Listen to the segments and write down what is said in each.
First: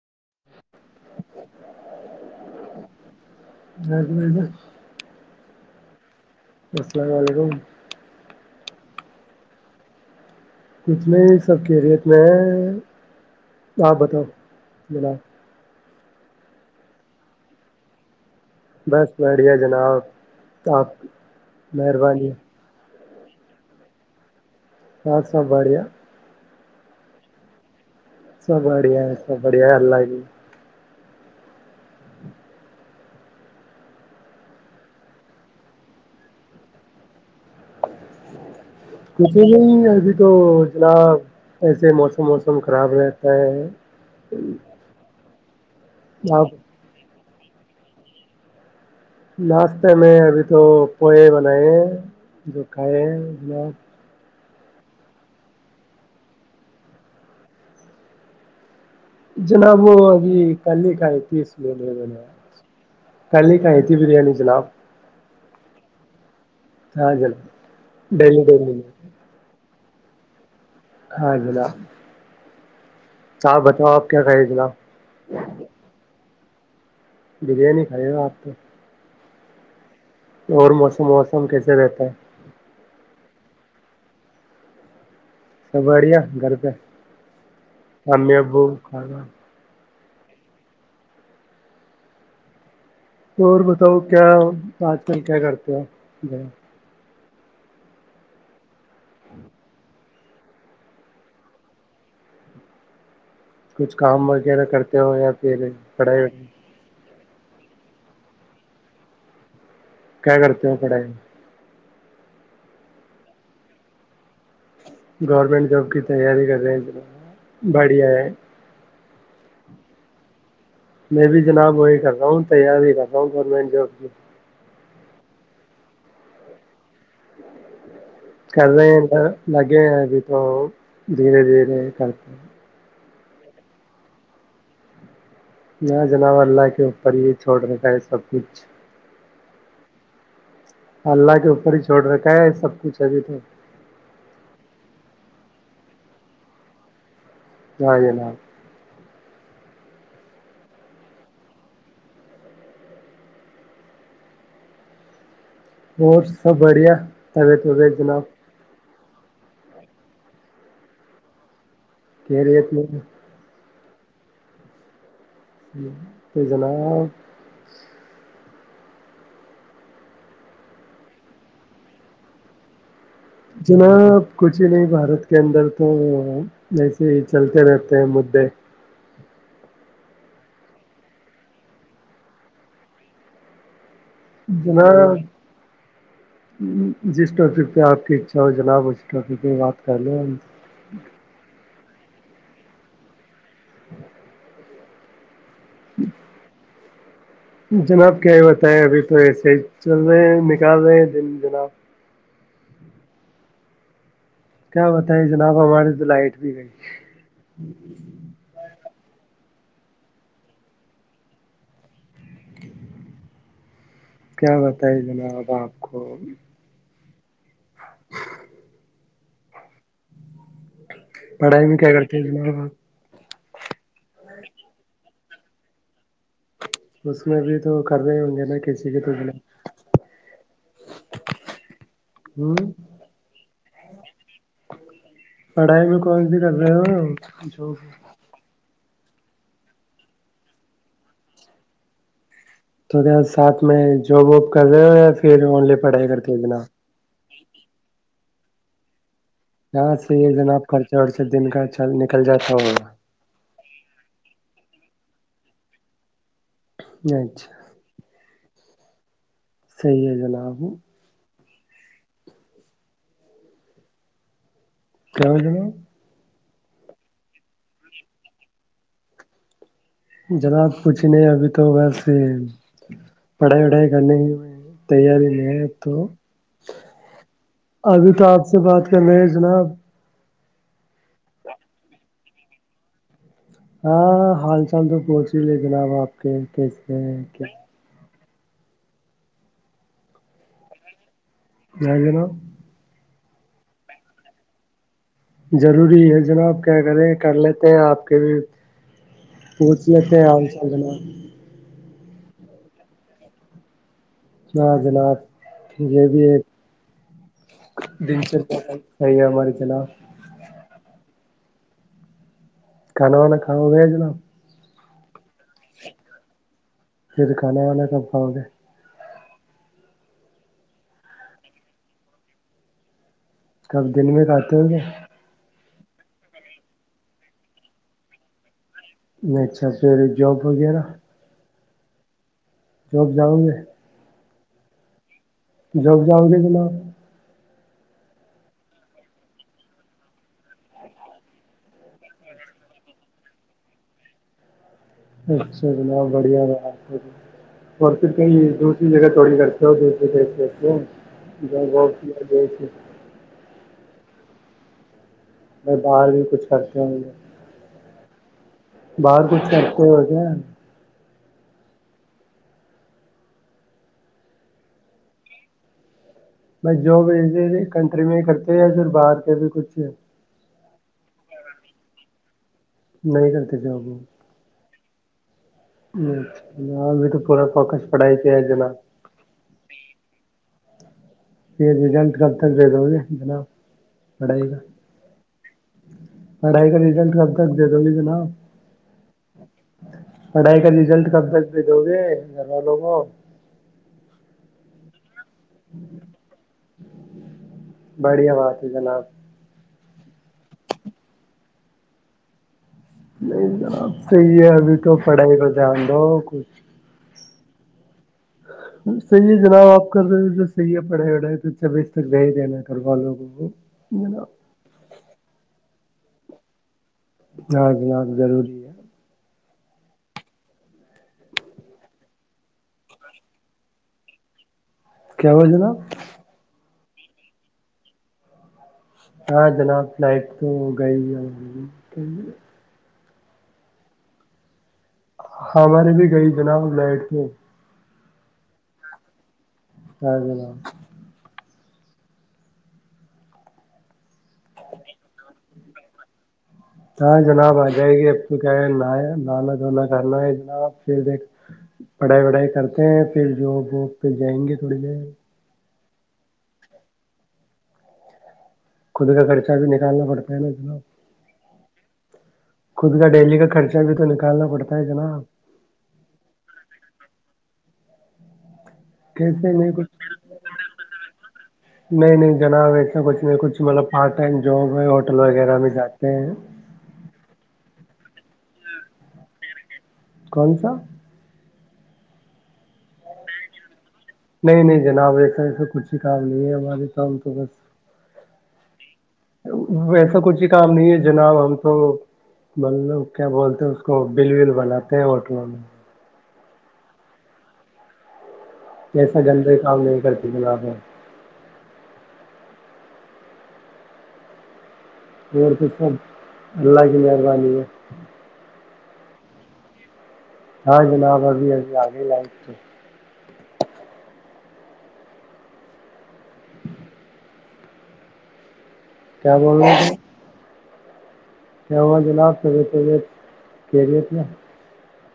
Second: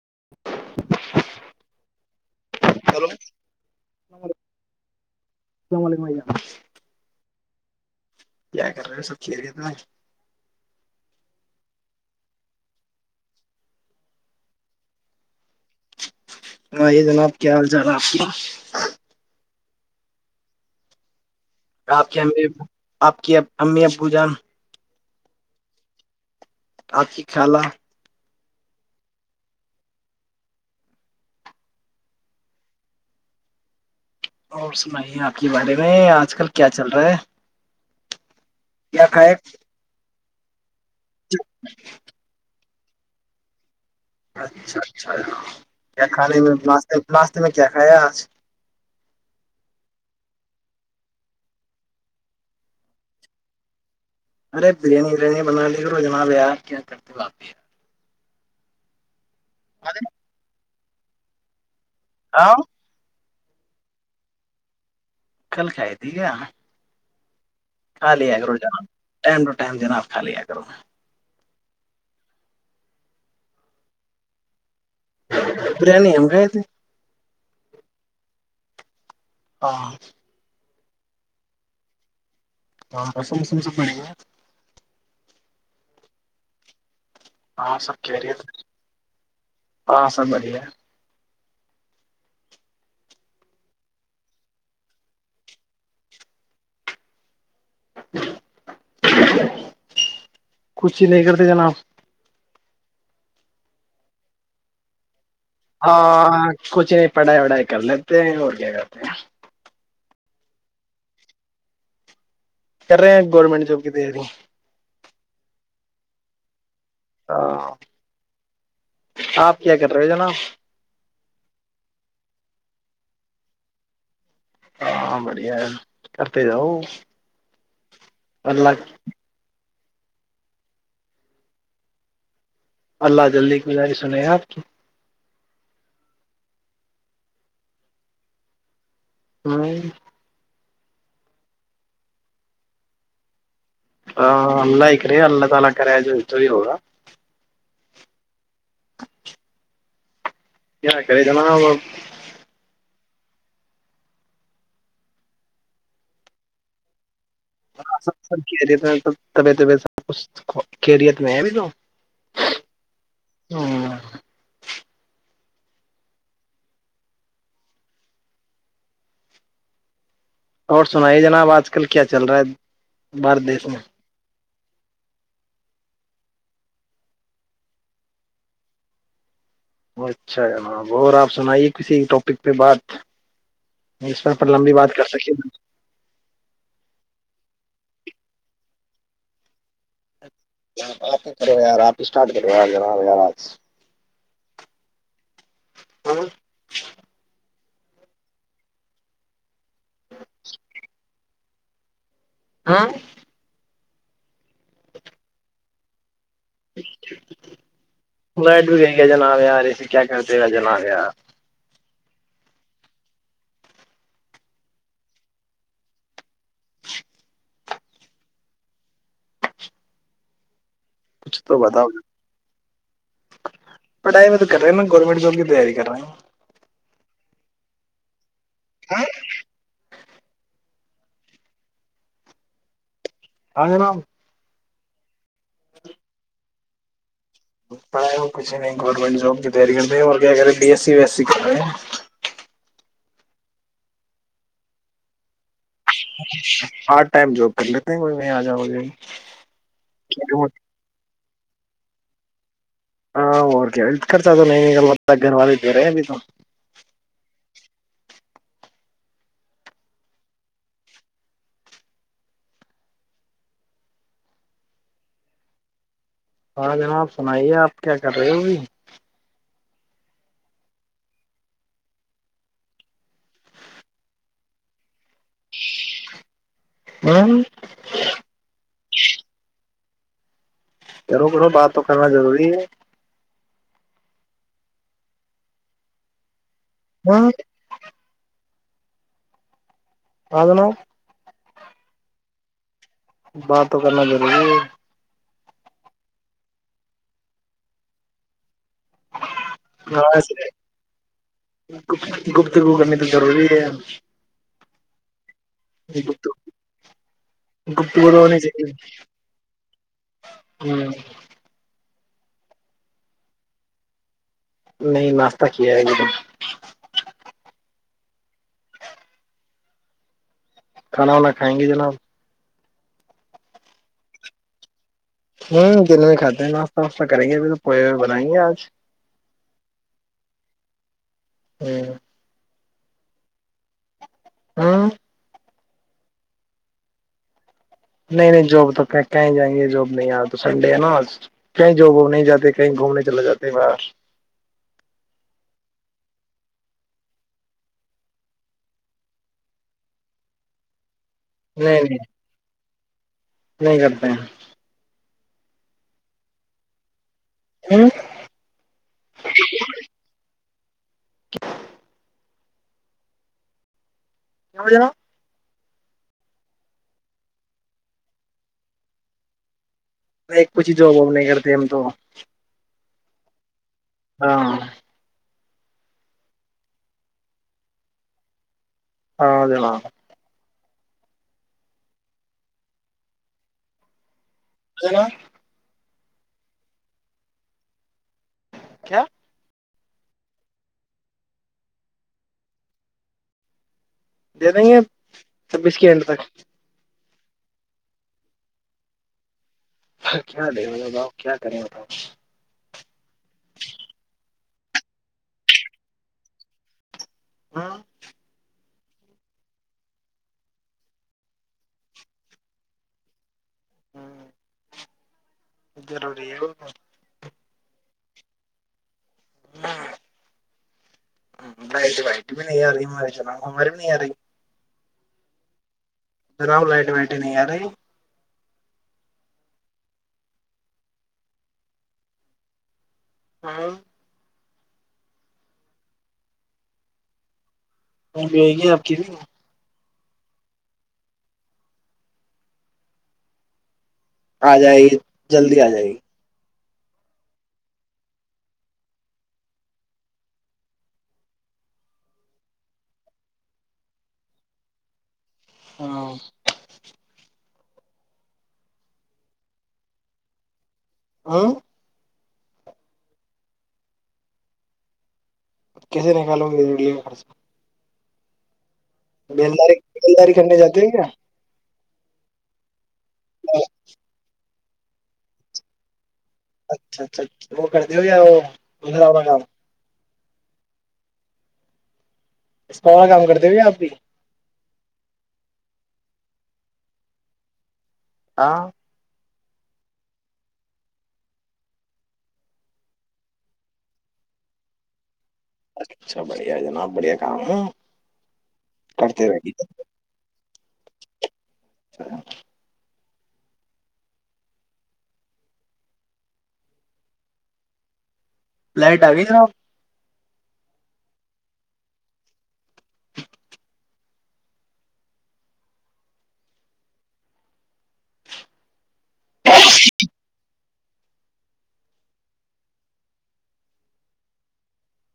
[inaudible] hello ا ج [inaudible] السلام علیکم السلام علیکم [unintelligible] کیا کر رہے ہو سب چز ت بائی کت میں ہی سب کے ریت میں آپ بتاؤ جناب [unintelligible] ہاں یہ جناب کیا حال چال ہے آپ کا بس بڑھیا جناب آپ آپ کے ہم مہربانی نے آپ کی امی ابو جان [unintelligible] سات ساب بڑیا آج کی کلا سب بڑھیا ہے سب بڑھیا ہے اللہ بھی اور سنائیے آپ کے بارے میں آج کل کیا چل رہا ہے کیا کھ ج کھائے [unintelligible] تو جنا ایسے موسم ووسم کا خراب رہتا ہے اچھا اچھا کھے آپ میں ماس ناشتے میں کیا کھایا آج ناشتے میں ابھی تو پوئے بنائے ہیں جو کھائے ہیںنا ارے بریانی وریانی بنا لی کرو جناب یار کیا کرتے ہو واپی یار جنابو آگ [unintelligible] کیھ تیس لین ج ہاں [unintelligible] ک ل کائی تھی بریانی جناب کل کھائی تھی کیا ہاں جل خالی ہے گ رو جان ٹائم جناب خ لیا کروں میں ہ گلاا [unintelligible] صاحپ بتاؤ آپ کیا کہے گلا بریانی ہمم کیں ج [unintelligible] بریانی کھریے گا آپ تو ہاں اور موسم ووسم کیسے رہتا ہے ہاں رسم وسم س پڑے سب بڑیا گھر پہ ہاں سب امی خیریت ابو کانہ ہاں سب بڑھیا تو اور بتاؤ کیا آج کل کیا کرتے ہیں [unintelligible] [unintelligible] کچ ہی نہیں کرتے جناب کچھ کام وغیرہ کرتے ہو یا پھر پڑھائی ہاں وڑھائی کچ نہیں پڑھائی وڑھائی کر لیتے ہیں اور کیا کرتے ہیں کیا کرتے ہو پڑھائی میں کر رہے ہیں گورمنٹ جاب کی تیاری گورنمنٹ جاب کی تیاری کر رہے ہاں ہیں بڑھیا ہے آپ کیا کر رہے ہو جناب میں بھی جناب وہی کر رہا ہوں تیار ہی کر رہا ہوں گورنمٹ جاب کی ہاں بڑیا ہے کرھرتے جاؤ کر اللہ رہے ل گے ابھی تو دھیرے دھیرے کرتے ہیں اللہ جلدی گزاری سن ہیں آپ کی یہ جلا و ل کے اوپر ہی چھوڑ رکھا ہے سب کچھ ہاں اللہ کے اوپر ہی چھوڑ رکھا ہے سب کچھ ابھی تو اللہ تعالی کرے گا جاں جناا کیا کرے جنا اور سب بڑھیا طبیعت وبیعت سب جناب سب کہہ رہے تھا بتبیت سب کچھ کیریت میں ہے بھی تو کہ لیت نہیں ہاں تو جناب اور سناائیے جناب آج کل کیا چل رہا ہے بارت دیس میں جناب کچھ ہی نہیں بھارت کے اندر تو ایسے ہی چلتے رہتے ہیں مدے اچھا جناب اور آپ سنائیے کسی ٹاپک پہ بات اس پر پر لمبی بات کر جناب سکے جس ٹاپک پہ آپ کی اچھا ہو جناب ا ٹوکی کی بات کرہ لو آ آپ کرو یار آپ اسٹارٹ کراراج ہ ہاں [unintelligible] جناب کیا یہ بتائے ابھی تو ایسے ہی چل رہے ہیں نکال رہے ہیں دن [unintelligible] [unintelligible] کیا بتائے ج نپا م ل آٹ [unintelligible] [unintelligible] لائٹ بھی گئی جناب یار ایے کیا کرتے گا جناب یار کیا بتائی جناب آپ کو [inaudible] کچھ تو پڑھائی میں بتاؤ کیا کرتی ہیں تمہارے ب پڑائیم تو کر رہ ہےا گنمنٹ کی تیاری کر رہے ہیں اس میں بھی تو کر رہ ہوں گے کہسی کہ تو ب [unintelligible] [unintelligible] پڑھائی میں کون سی کر رہے ہو جو پڑائی کو کچھ نہیں گورنمنٹ جاب کی تیاری کرتے ہیں اور کیا کر رہے ہیں B S C V S C کر رہے ہیں تو ساتھ میں جاب وااب کر رہے ہو یا پھر آنلیے پڑھائی کرتے [unintelligible] پارٹ ٹائم جاب کر لیتے ہیں کوئی نہیںیں آ جاؤ جے ہاں سی جنا آپ خرچا پتا ک دن کا چل نکل جاتا ہ ہاں اوروکےت خرصاد نگا گھر والے دے رہے ہیں ابھی تو اچھا صحیح ہے جناب [unintelligible] سارا جن آپ سنائیے آپ کیا کر رہے ہو ا بھی جناب کوچھ نہیں ابھی تو ویسے پڑھائی وڑھائی کرنے ہی ہوئے ہیں تیاری میں ہے تو ابھی ابھی تو آپ سے بات کر رہے ہیں جناب رو کروں بات تو کرنا ضروری ہے ہاں حال چال تو پہنچ ہی لے جناب آپ کے جیسے ہاں [unintelligible] جائے ج نا بات تو کرنا ضروری ہے ضروری ہے جناب کیا کریں کر لیتے ہیں آپ کے بھی پوچ کیا آ چالنا گ گفتگو کرنی تو روری ہے ہ جناب یہ بھی ایک گفتگو تو ہونی دنری چاہیے ہے ہماری جناب ہ کانونا کان بھیجل نہیں مس پھر کھانا وانا کا ہ گے کھانا وانا کھائیں گے جناب کب دن میں کاتے ہوں گے ہوں دن میں کھاتے ہیں ناتہ واشہ کریں گے ابھر تو پوئے ہوئے بنائیں گے آج اچھا پھر جاب وغیرہ ہ جک جاؤں گے ہاں جب جاؤ گے جنا نہیں نہیں جاب تو کہیں جائیں گے جاب نہیں آ تو سنڈے ہے نا آ کہیں جاب و نہیں جاتے کہیں گھومنے چلے جاتے باہر اچھا جناب بڑھیا ب آپ اور پھر کہئی دوسری جگہ تھوڑی کرتے ہو دوسرے دیش بیتے ہو ج نہیں بہ نہیں س گئے نہیں کرتے ہیں میں باہر بھی کچھ کرتی ہوںے ہوں کچھ کرتے ہو کیا کیا ج ب جواب ای کنٹری میں کرتے یا پھر باہر کے بھی کچھ ایک پچی جواباب نہیں کرتے ایم تو نہیں گ سجابوں ہاں چ ابھی تو پورا فوکس پڑھائی کیا ہے جناب ہاں ج ن پھر رجنٹ کب تک دے دو گے جناب پڑائی گ جناب پڑھائی کا رزلٹ کب تک دے دو گی جناب کیا پڑھائی کا رزلٹ کب تک بھی دو گے گھر والوں کو د نہیں ہے چھبیس کے گھنٹ تک بڑیاواز ہے جناب کیا دے م باؤ کیا کریں بتاؤ نہیں جناب صحی ہے اب تو پڑھائی کرتے دو کچھ ہاں صحیح ہے جناب آپ کا تو جو صحی ہے پڑھائی وڑھائی تو چھبیس تک بھی ہی دینا گھر والوںوں کو ج جضروری ہے جاں ج ہاں ضروری ہے ہٹ وٹ بھی ن م چماری بھی ن رہ کیا ہوا جناب جناؤ لائٹ وائٹ نہیں یارے ہاں جناب فلائٹ تو ہو گئی ہے ہاں ہماری بھی گئی جناب بیٹ کے وہ بیے گی آپ کی ہ ج آ جائے گی جلدی آ جائے گی ہاں جناب آ جائے گی اب تو کیا ہے ن لانا دھوناا کرنا ہے جناب پھر دیک پڑھائی وڑھائی کرتے ہیں پھر جو وہ پھر جائیں گے تھوڑی دیر ہاں خود کا کرچہ بھی نکالنا پڑتا ہے نا جناب ہاں خود کا ڈیلی کا خرچہ بھی تو نکالنا پڑتا ہے جناب کیسے نکالوں گی ر لے کا خرچہ کیسے نہیں بیلداری کچھ بیلداری کرنے جاتے ہیں کیا نہیں نہیں جناب ایک چچ ما پارٹائم جو ب ہوٹل وغیرہ میں جاتے ہیں اچھا اچھا اچھا وہ کرتے ہو یا وہ کااؤ کون سا اس کا والا کام کرتے بھی آپ بھی نہیں نہیں جناب ایسا ایسا کچھ ہی کام نہیں ہے ہمارے کاام تو بس ہاں ویسا کچھ ہی کام نہیں ہے جناب ہم تو مطلب کیا بولتے ہیں اس کو بل ول بناتے ہیں ہ اچھا بڑھیا جناب بڑھیا کام ہے جسا کرتے گندے رہیے کام نہیں کرتی جناب چچھا اور پھر سب اللہ کی مہربانی ہے فائٹ آ گئی سب ہاں جناب ابھی ابھی آگے لائک تو کیا بول رہے کیا ہوا جناب سب طبیت کیریت میں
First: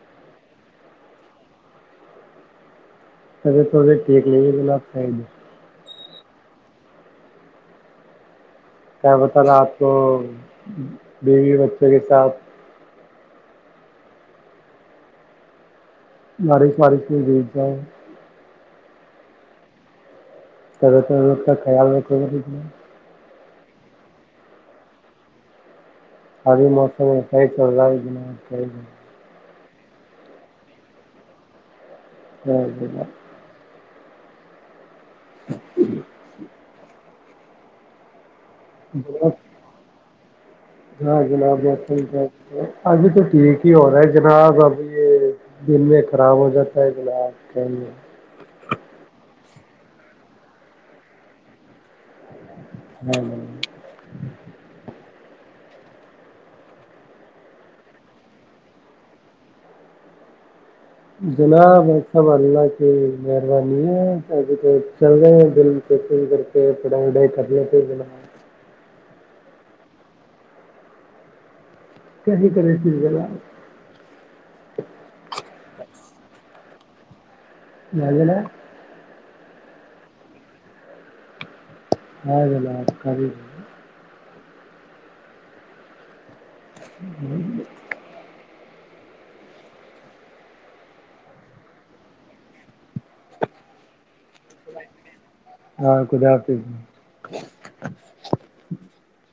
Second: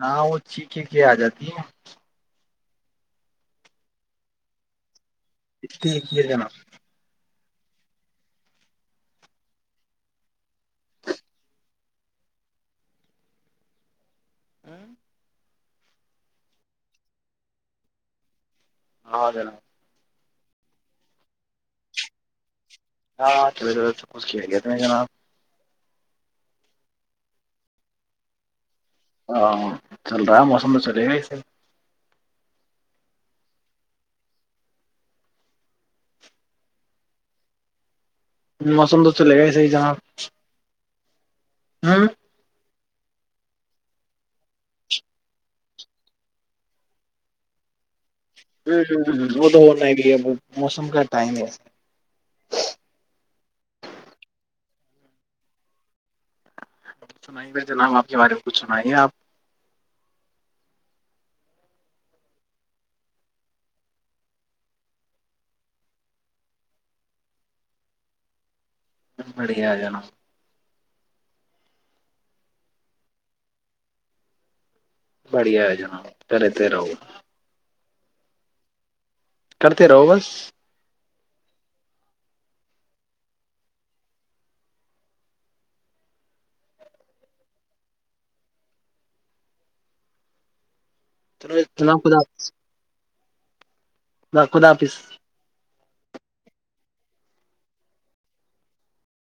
ہاں وہ چھییک کے آ جاتی ہیں اے تھوڑے ٹیک لیے گلا آپ ہے نہیں جت کر جنا کیا بتا رہا آپ کو بیوی بچوں کے ساتھ ہوں لاریش واریش کو گئی جاؤ ہاں جناب سر تو رگ کا خیال ر ہاں چ سب کچھ کیا گیا تو میں جناب ار موسم پ چ رہ رہا ہاں چل رہا ہے موسم تو چلے گاسے جی جا ا موسم تو جناب چلے گا ہی صحیح جناب ہاں جناب ب ہوں کیا ابھی تو ٹھیک ہی ہو رہا ہے جناب ابھی یہ دن میں خراب ہو جاتا ہے جناب کہے ہ وہ تو ہونا بھی ہے موسم کا ٹائم ہے ہ سنائیے میں جناب آپ کے بارے میں کچھ سنائیے آپ جناب یہ سب اللہ کی مہربانی ہے تو چل رہے ہیں دل کول کر کے پڑھائی وڑھائی کر لیتے جنا بڑیا آ جانا کیسی کری ت ب ل بڑھیا ہے جنا پلے ت رہؤ جاللہا کرتے رہو بس ہ لپ ک ہ تول جناام خدا [inaudible] و خدا حافظ ہاں کد آف